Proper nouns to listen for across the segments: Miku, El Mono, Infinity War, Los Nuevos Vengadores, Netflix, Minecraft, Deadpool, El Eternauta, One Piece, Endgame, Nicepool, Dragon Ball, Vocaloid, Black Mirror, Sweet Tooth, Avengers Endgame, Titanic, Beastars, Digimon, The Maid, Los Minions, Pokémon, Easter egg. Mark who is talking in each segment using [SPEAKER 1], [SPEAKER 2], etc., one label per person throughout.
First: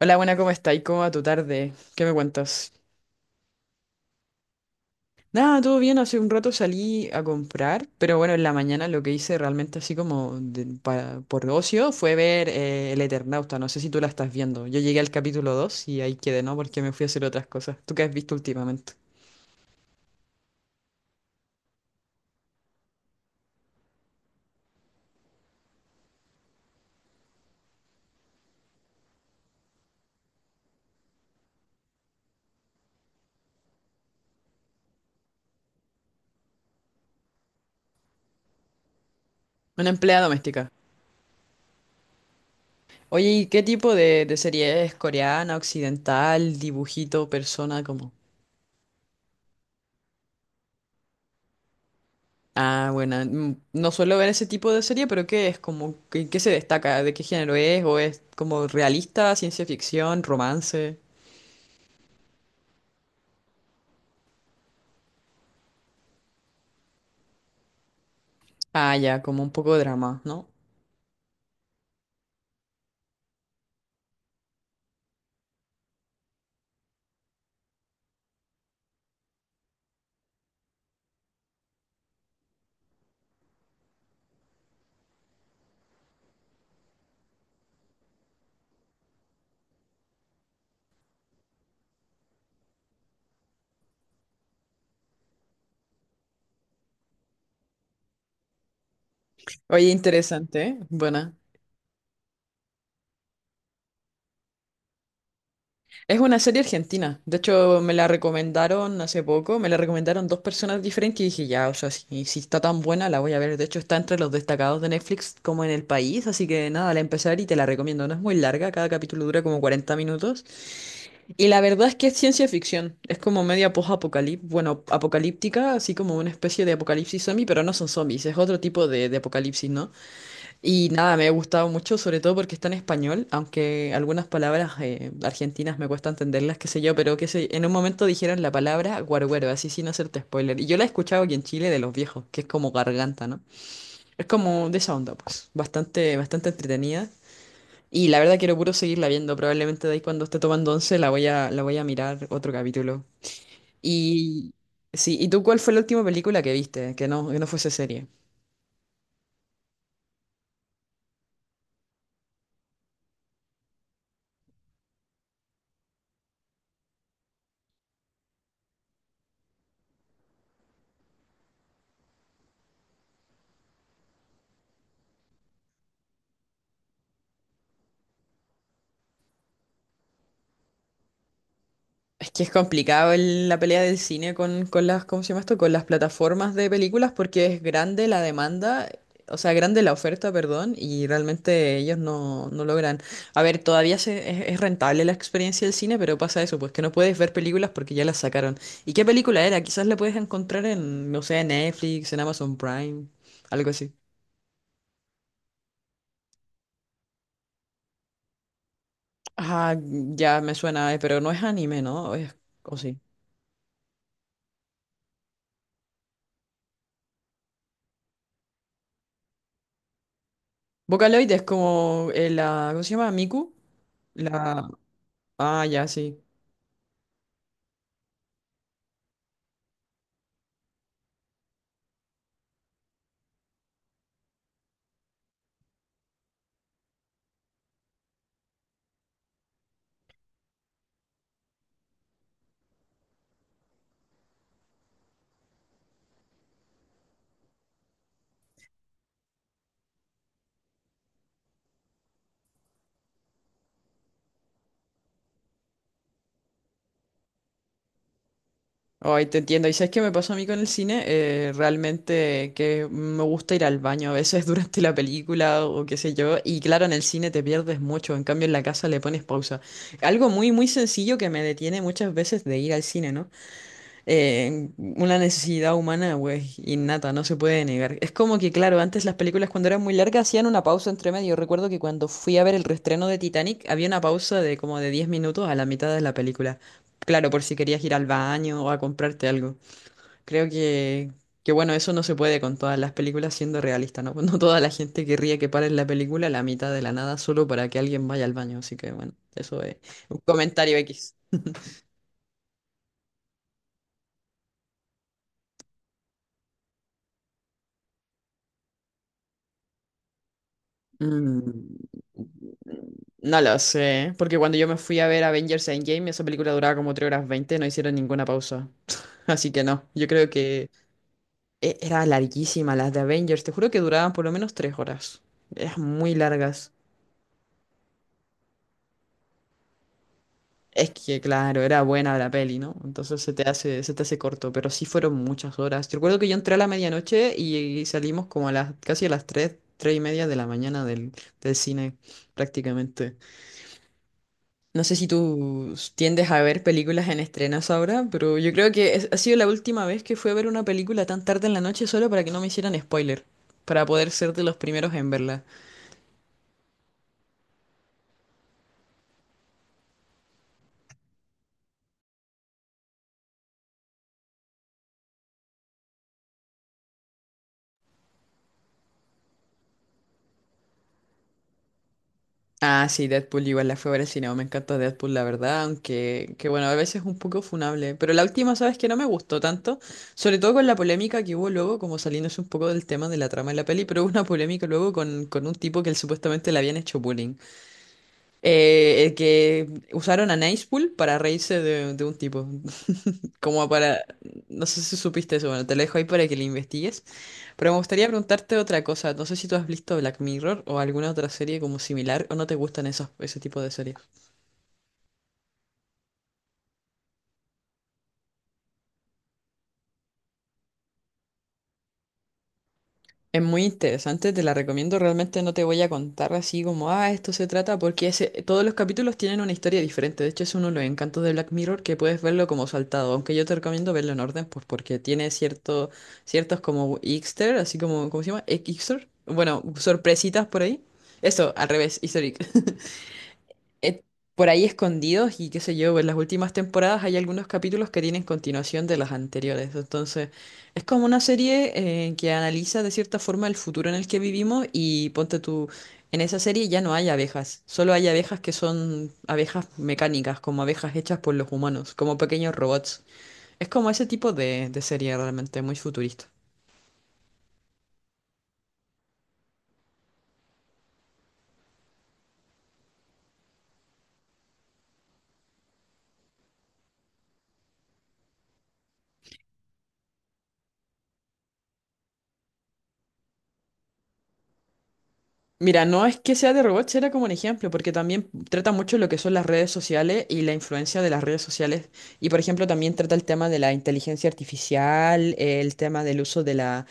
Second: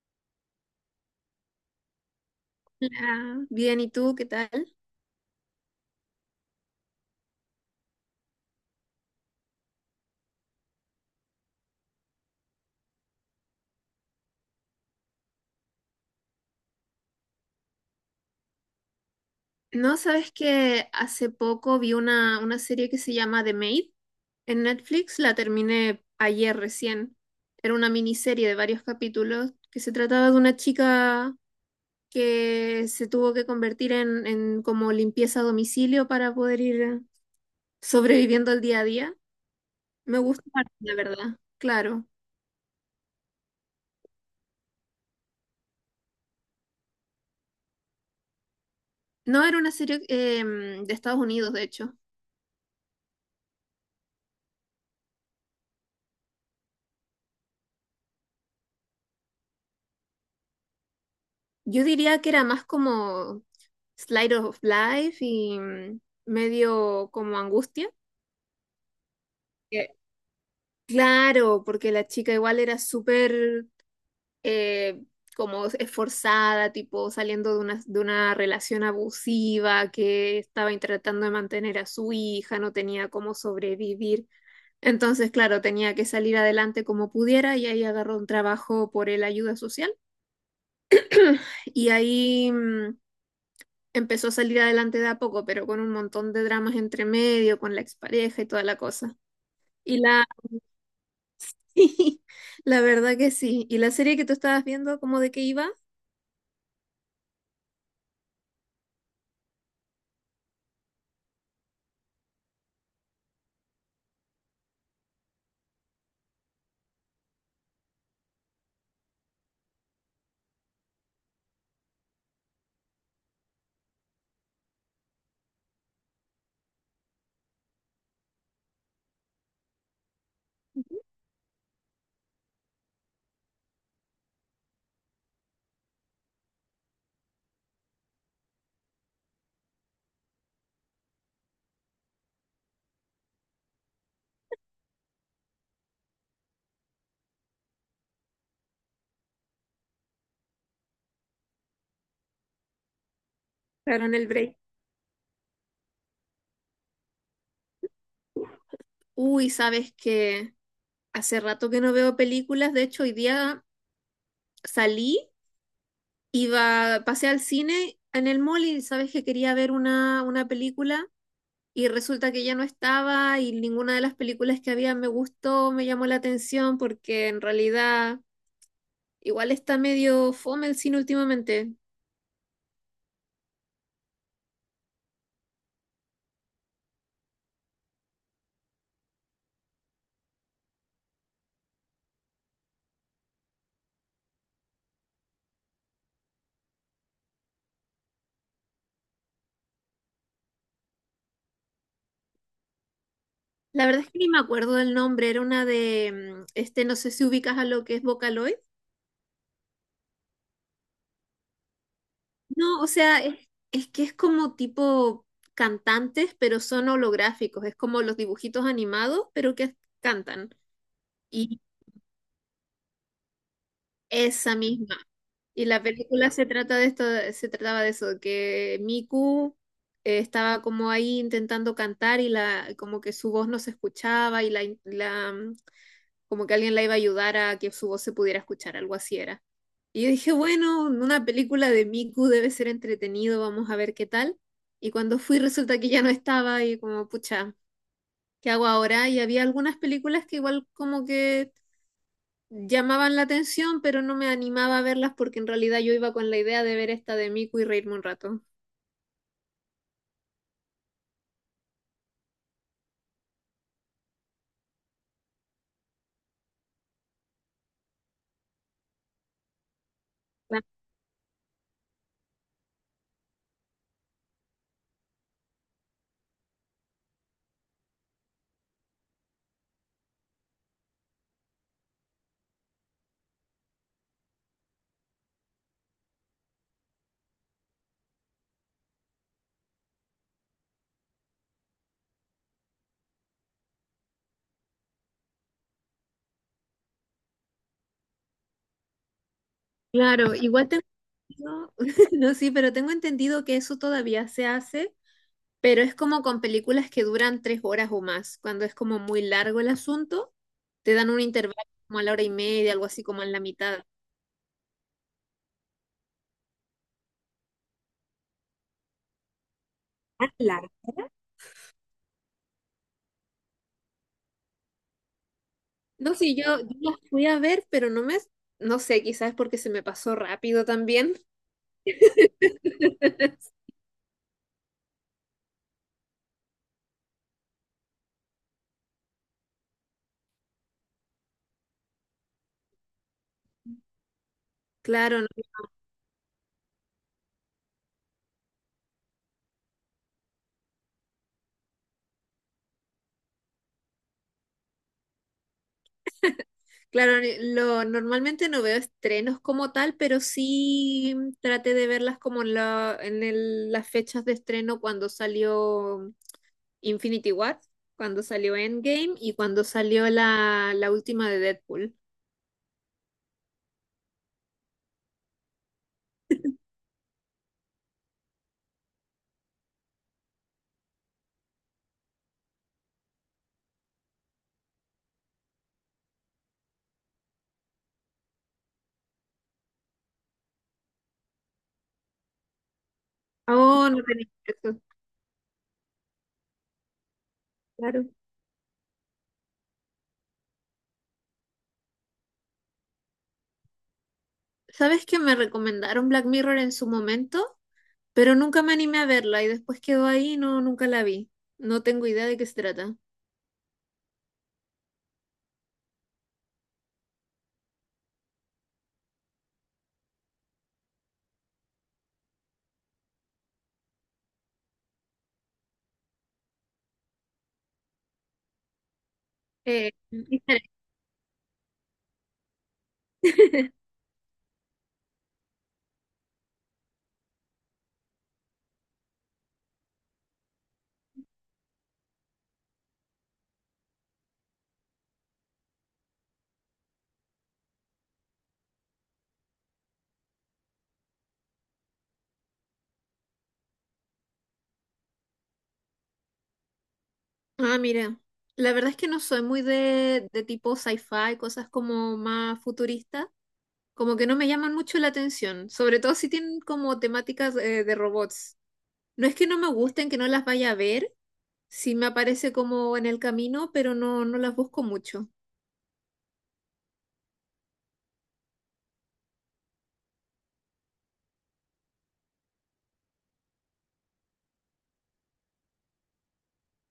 [SPEAKER 1] Hola, buena, ¿cómo estáis? ¿Cómo va tu tarde? ¿Qué me cuentas?
[SPEAKER 2] Hola, bien, ¿y tú qué tal?
[SPEAKER 1] Nada, todo bien, hace un rato salí a comprar, pero bueno, en la mañana lo que hice realmente así como por ocio fue ver El Eternauta, no sé si tú la estás viendo. Yo llegué al capítulo 2 y ahí quedé, ¿no? Porque me fui a hacer otras cosas. ¿Tú qué has visto últimamente?
[SPEAKER 2] No, sabes que hace poco vi una serie que se llama The Maid en Netflix, la terminé ayer recién. Era una miniserie de varios capítulos que se trataba de una chica que se tuvo que convertir en como limpieza a domicilio para poder ir sobreviviendo el día a día.
[SPEAKER 1] Una
[SPEAKER 2] Me
[SPEAKER 1] empleada
[SPEAKER 2] gusta,
[SPEAKER 1] doméstica.
[SPEAKER 2] la verdad, claro.
[SPEAKER 1] Oye, ¿y qué tipo de serie es? ¿Coreana, occidental, dibujito, persona, como?
[SPEAKER 2] No, era una serie de Estados Unidos, de hecho.
[SPEAKER 1] Ah, bueno, no suelo ver ese tipo de serie, pero ¿qué es? Como, ¿qué se destaca? ¿De qué género es? ¿O es como realista, ciencia ficción, romance?
[SPEAKER 2] Yo diría que era más como Slide of Life y medio como angustia.
[SPEAKER 1] Ah, ya, como un poco de
[SPEAKER 2] Eh,
[SPEAKER 1] drama, ¿no?
[SPEAKER 2] Claro, porque la chica igual era súper eh, como esforzada, tipo saliendo de una relación abusiva que estaba tratando de mantener a su hija, no tenía cómo sobrevivir. Entonces, claro, tenía que salir adelante como pudiera y ahí agarró un trabajo por el ayuda social. Y ahí empezó a salir adelante de a poco, pero con un montón de dramas entre medio, con la expareja y toda la cosa.
[SPEAKER 1] Oye,
[SPEAKER 2] Y la,
[SPEAKER 1] interesante, ¿eh? Buena.
[SPEAKER 2] sí, la verdad que sí. ¿Y la serie que tú estabas viendo, cómo de qué iba?
[SPEAKER 1] Es una serie argentina. De hecho, me la recomendaron hace poco. Me la recomendaron dos personas diferentes y dije, ya, o sea, si está tan buena, la voy a ver. De hecho, está entre los destacados de Netflix como en el país. Así que nada, la empecé a ver y te la recomiendo. No es muy larga, cada capítulo dura como 40 minutos. Y la verdad es que es ciencia ficción, es como media post-apocalíptica, bueno, apocalíptica, así como una especie de apocalipsis zombie, pero no son zombies, es otro tipo de apocalipsis, ¿no? Y nada, me ha gustado mucho, sobre todo porque está en español, aunque algunas palabras argentinas me cuesta entenderlas, qué sé yo, pero que sé, en un momento dijeron la palabra guarguero, así sin hacerte spoiler. Y yo la he escuchado aquí en Chile de los viejos, que es como garganta, ¿no? Es como de esa onda, pues, bastante, bastante entretenida. Y la verdad quiero puro seguirla viendo. Probablemente de ahí cuando esté tomando once la voy a mirar otro capítulo.
[SPEAKER 2] Claro, en el
[SPEAKER 1] Y
[SPEAKER 2] break.
[SPEAKER 1] sí, ¿y tú cuál fue la última película que viste? Que no fuese serie.
[SPEAKER 2] Uy, sabes que hace rato que no veo películas, de hecho hoy día salí, iba, pasé al cine en el mall y sabes que quería ver una película. Y resulta que ya no estaba y ninguna de las películas que había me gustó, me llamó la atención porque en realidad. Igual está medio fome el cine últimamente.
[SPEAKER 1] Es que es complicado la pelea del cine con las, ¿cómo se llama esto? Con las plataformas de películas porque es grande la demanda, o sea, grande la oferta, perdón, y realmente ellos no logran. A ver, es rentable la experiencia del cine, pero pasa eso, pues que no puedes ver películas porque ya las sacaron. ¿Y qué película era? Quizás la puedes encontrar en, no sé, en Netflix, en Amazon Prime, algo
[SPEAKER 2] La
[SPEAKER 1] así.
[SPEAKER 2] verdad es que ni me acuerdo del nombre, era una de, este, no sé si ubicas a lo que es Vocaloid.
[SPEAKER 1] Ah, ya me suena, pero no es anime, ¿no? ¿O, es- o
[SPEAKER 2] No, o
[SPEAKER 1] sí?
[SPEAKER 2] sea, es que es como tipo cantantes, pero son holográficos, es como los dibujitos animados, pero que cantan.
[SPEAKER 1] Vocaloid es
[SPEAKER 2] Y
[SPEAKER 1] como la, ¿cómo se llama? Miku.
[SPEAKER 2] esa
[SPEAKER 1] La,
[SPEAKER 2] misma.
[SPEAKER 1] ah,
[SPEAKER 2] Y la
[SPEAKER 1] ya, sí.
[SPEAKER 2] película se trata de esto, se trataba de eso, que Miku estaba como ahí intentando cantar y la, como que su voz no se escuchaba y como que alguien la iba a ayudar a que su voz se pudiera escuchar, algo así era. Y yo dije, bueno, una película de Miku debe ser entretenido, vamos a ver qué tal. Y cuando fui resulta que ya no estaba y como, pucha, ¿qué hago ahora? Y había algunas películas que igual como que llamaban la atención, pero no me animaba a verlas porque en realidad yo iba con la idea de ver esta de Miku y reírme un rato.
[SPEAKER 1] Ay, te entiendo. ¿Y sabes qué me pasó a mí con el cine? Realmente que me gusta ir al baño a veces durante la película o qué sé yo. Y claro, en el cine te pierdes mucho. En cambio, en la casa le pones pausa. Algo muy,
[SPEAKER 2] Cla-
[SPEAKER 1] muy sencillo que me detiene muchas veces de ir al cine, ¿no? Una necesidad humana, güey, innata, no se puede negar. Es como que, claro, antes las películas cuando eran muy largas hacían una pausa entre medio. Recuerdo que cuando fui a ver el reestreno de Titanic había una pausa de como de 10 minutos a la mitad de la película. Claro, por si querías ir al baño o a comprarte algo. Creo que, que bueno, eso no se puede con todas las películas siendo realista, ¿no? No toda la gente querría que paren la película a la mitad de la nada solo para que alguien vaya al baño. Así que bueno, eso es un
[SPEAKER 2] Claro,
[SPEAKER 1] comentario X.
[SPEAKER 2] no, sí, pero tengo entendido que eso todavía se hace. Pero es como con películas que duran 3 horas o más. Cuando es como muy largo el asunto, te dan un intervalo como
[SPEAKER 1] Mm,
[SPEAKER 2] a la hora y media, algo así como en la
[SPEAKER 1] no lo
[SPEAKER 2] mitad.
[SPEAKER 1] sé, porque cuando yo me fui a ver Avengers Endgame, esa película duraba como 3 horas 20 no hicieron ninguna pausa. Así que no, yo
[SPEAKER 2] Ah,
[SPEAKER 1] creo
[SPEAKER 2] claro.
[SPEAKER 1] que era larguísima las de Avengers, te juro que duraban por lo menos 3 horas. Eran
[SPEAKER 2] No,
[SPEAKER 1] muy
[SPEAKER 2] sí, yo,
[SPEAKER 1] largas.
[SPEAKER 2] las fui a ver, pero no me, no sé, quizás es porque se me pasó rápido
[SPEAKER 1] Es
[SPEAKER 2] también.
[SPEAKER 1] que, claro, era buena la peli, ¿no? Entonces se te hace corto, pero sí fueron muchas horas. Yo recuerdo que yo entré a la medianoche y salimos como a las, casi a las tres, 3 y media de la mañana del cine, prácticamente. No sé si
[SPEAKER 2] Claro, no-
[SPEAKER 1] tú tiendes a ver películas en estrenos ahora, pero yo creo que ha sido la última vez que fui a ver una película tan tarde en la noche solo para que no me hicieran spoiler, para poder ser de los primeros en verla.
[SPEAKER 2] claro, lo, normalmente no veo estrenos como tal, pero sí traté de verlas como en las fechas de estreno cuando salió Infinity War, cuando salió Endgame y cuando salió la última de Deadpool.
[SPEAKER 1] Ah, sí, Deadpool igual la fui a ver al cine, me encanta Deadpool, la verdad, aunque que bueno, a veces es un poco funable, pero la última, sabes que no me gustó tanto, sobre todo con la polémica que hubo luego, como saliéndose un poco del tema de la trama de la peli, pero hubo una polémica luego con un tipo que él supuestamente le habían hecho bullying. El que usaron a Nicepool para reírse de un tipo. Como
[SPEAKER 2] Oh, no
[SPEAKER 1] para.
[SPEAKER 2] tenía
[SPEAKER 1] No
[SPEAKER 2] eso,
[SPEAKER 1] sé si supiste eso, bueno, te lo dejo ahí para que lo investigues. Pero me gustaría
[SPEAKER 2] claro.
[SPEAKER 1] preguntarte otra cosa. No sé si tú has visto Black Mirror o alguna otra serie como similar o no te gustan ese tipo de series.
[SPEAKER 2] ¿Sabes que me recomendaron Black Mirror en su momento? Pero nunca me animé a verla y después quedó ahí, y no, nunca la vi. No tengo idea de qué se trata.
[SPEAKER 1] Es muy interesante, te la recomiendo. Realmente no te voy a contar así como, ah, esto se trata, porque ese, todos los capítulos tienen una historia diferente. De hecho, es uno de los encantos de Black Mirror que puedes verlo como saltado. Aunque yo te recomiendo verlo en orden, pues porque tiene ciertos como Easter, así como, ¿cómo se llama? Easter. Bueno, sorpresitas por
[SPEAKER 2] Diferente.
[SPEAKER 1] ahí. Eso, al revés, Easter egg eh, por ahí escondidos y qué sé yo, en las últimas temporadas hay algunos capítulos que tienen continuación de las anteriores. Entonces, es como una serie que analiza de cierta forma el futuro en el que vivimos y ponte tú, en esa serie ya no hay abejas, solo hay abejas que son abejas mecánicas, como abejas hechas por los humanos, como pequeños robots. Es como ese tipo de serie realmente muy futurista.
[SPEAKER 2] Ah, mira, la verdad es que no soy muy de tipo sci-fi, cosas como más futuristas, como que no me llaman mucho la atención, sobre todo si tienen como temáticas de robots. No es que no me gusten, que no las vaya a ver, sí me aparece como en el camino, pero no, no las busco mucho.
[SPEAKER 1] Mira, no es que sea de robots, era como un ejemplo, porque también trata mucho lo que son las redes sociales y la influencia de las redes sociales. Y por ejemplo, también trata el tema de la inteligencia artificial, el tema del uso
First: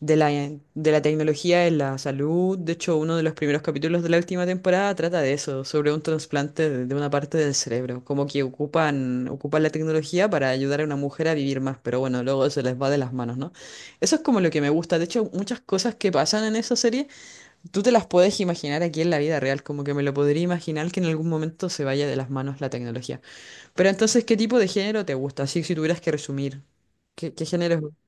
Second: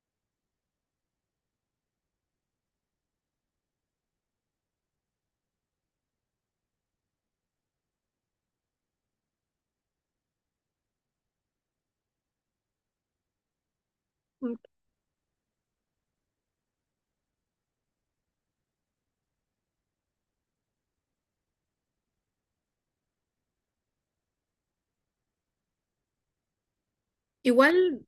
[SPEAKER 1] de la, de la tecnología en la salud. De hecho, uno de los primeros capítulos de la última temporada trata de eso, sobre un trasplante de una parte del cerebro. Como que ocupan la tecnología para ayudar a una mujer a vivir más, pero bueno, luego se les va de las manos, ¿no? Eso es como lo
[SPEAKER 2] Mm,
[SPEAKER 1] que me gusta. De hecho, muchas cosas que pasan en esa serie. Tú te las puedes imaginar aquí en la vida real, como que me lo podría imaginar que en algún momento se vaya de las manos la tecnología. Pero entonces, ¿qué tipo de género te gusta? Así si tuvieras que resumir, ¿qué género es?
[SPEAKER 2] Igual,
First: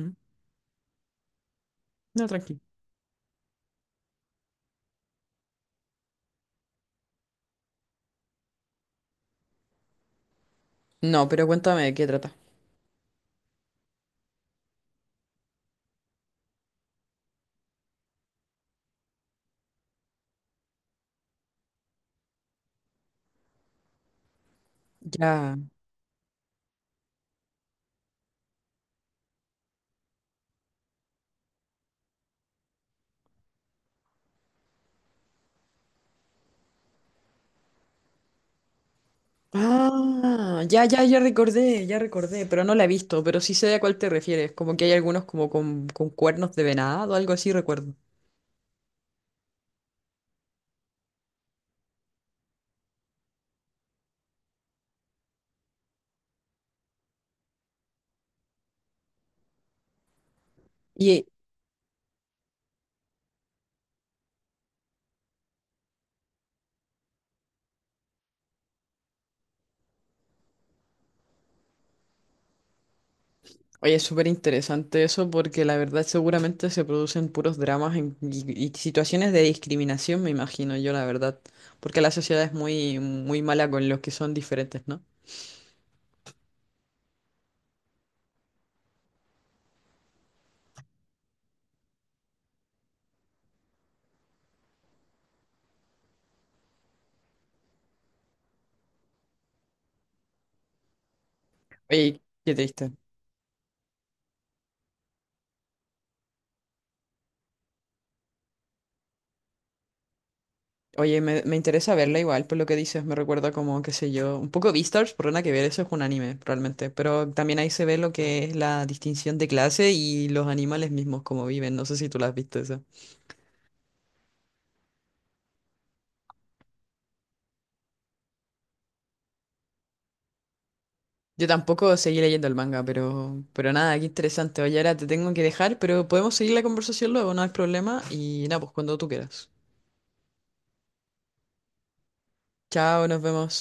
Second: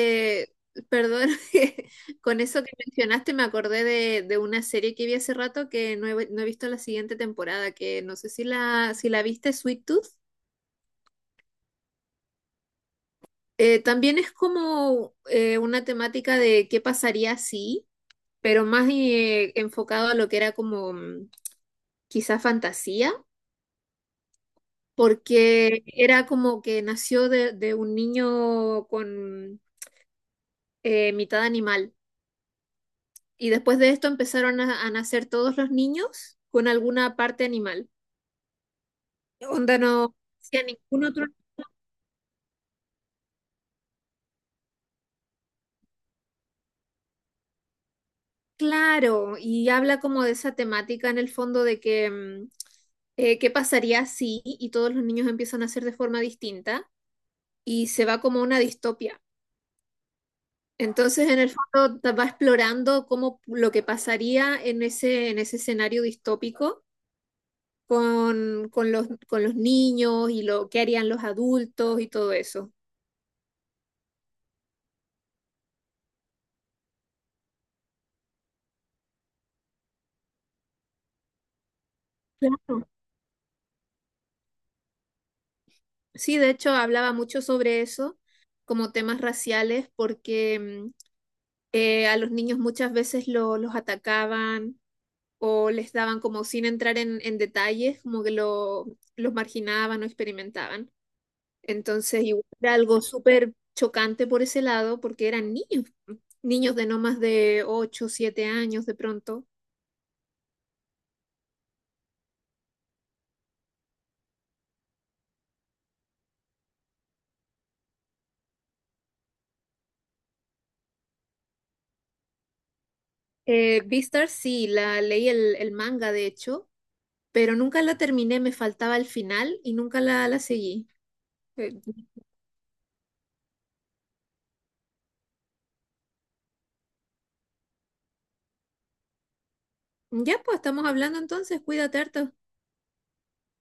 [SPEAKER 1] Ujú.
[SPEAKER 2] perdón, que
[SPEAKER 1] No,
[SPEAKER 2] con
[SPEAKER 1] tranquilo.
[SPEAKER 2] eso que mencionaste me acordé de una serie que vi hace rato que no he visto la siguiente temporada, que no sé si la viste, Sweet Tooth.
[SPEAKER 1] No, pero cuéntame de qué trata.
[SPEAKER 2] También es como una temática de qué pasaría si, pero más enfocado a lo que era como quizá fantasía.
[SPEAKER 1] Ya.
[SPEAKER 2] Porque era como que nació de un niño con mitad animal. Y después de esto empezaron a nacer todos los niños con alguna parte animal. Onda no hacía
[SPEAKER 1] Ah, ya, ya,
[SPEAKER 2] ningún otro.
[SPEAKER 1] ya recordé, pero no la he visto, pero sí sé a cuál te refieres, como que hay algunos como con cuernos de venado, algo así recuerdo.
[SPEAKER 2] Claro, y habla como de esa temática en el fondo de que qué pasaría si y todos los niños empiezan a ser de forma distinta y se va como una distopia. Entonces, en el fondo, va explorando cómo lo que pasaría en en ese escenario distópico con los niños y lo que harían los adultos y todo eso.
[SPEAKER 1] Oye, es súper interesante eso porque la verdad seguramente se producen puros dramas y situaciones de discriminación, me imagino yo, la verdad. Porque la sociedad es
[SPEAKER 2] Claro.
[SPEAKER 1] muy, muy mala con los que son diferentes, ¿no?
[SPEAKER 2] Sí, de hecho hablaba mucho sobre eso, como temas raciales, porque a los niños muchas veces los atacaban o les daban como sin entrar en detalles, como que los marginaban o experimentaban.
[SPEAKER 1] Oye,
[SPEAKER 2] Entonces, igual
[SPEAKER 1] qué
[SPEAKER 2] era
[SPEAKER 1] triste.
[SPEAKER 2] algo súper chocante por ese lado, porque eran niños, niños de no más de 8 7 años de pronto.
[SPEAKER 1] Oye, me interesa verla igual, por lo que dices, me recuerda como, qué sé yo, un poco Beastars, por nada que ver, eso es un anime realmente, pero también ahí se ve lo que es la distinción de clase y los animales mismos como viven, no sé si tú las viste.
[SPEAKER 2] Beastars sí, la leí el manga de hecho, pero nunca la terminé, me faltaba el final y nunca la seguí.
[SPEAKER 1] Yo
[SPEAKER 2] Eh,
[SPEAKER 1] tampoco seguí leyendo el manga, pero nada, qué interesante. Oye, ahora te tengo que dejar, pero podemos seguir la conversación luego, no hay problema. Y nada, pues cuando tú quieras.
[SPEAKER 2] ya pues, estamos hablando entonces, cuídate harto.
[SPEAKER 1] Chao, nos vemos.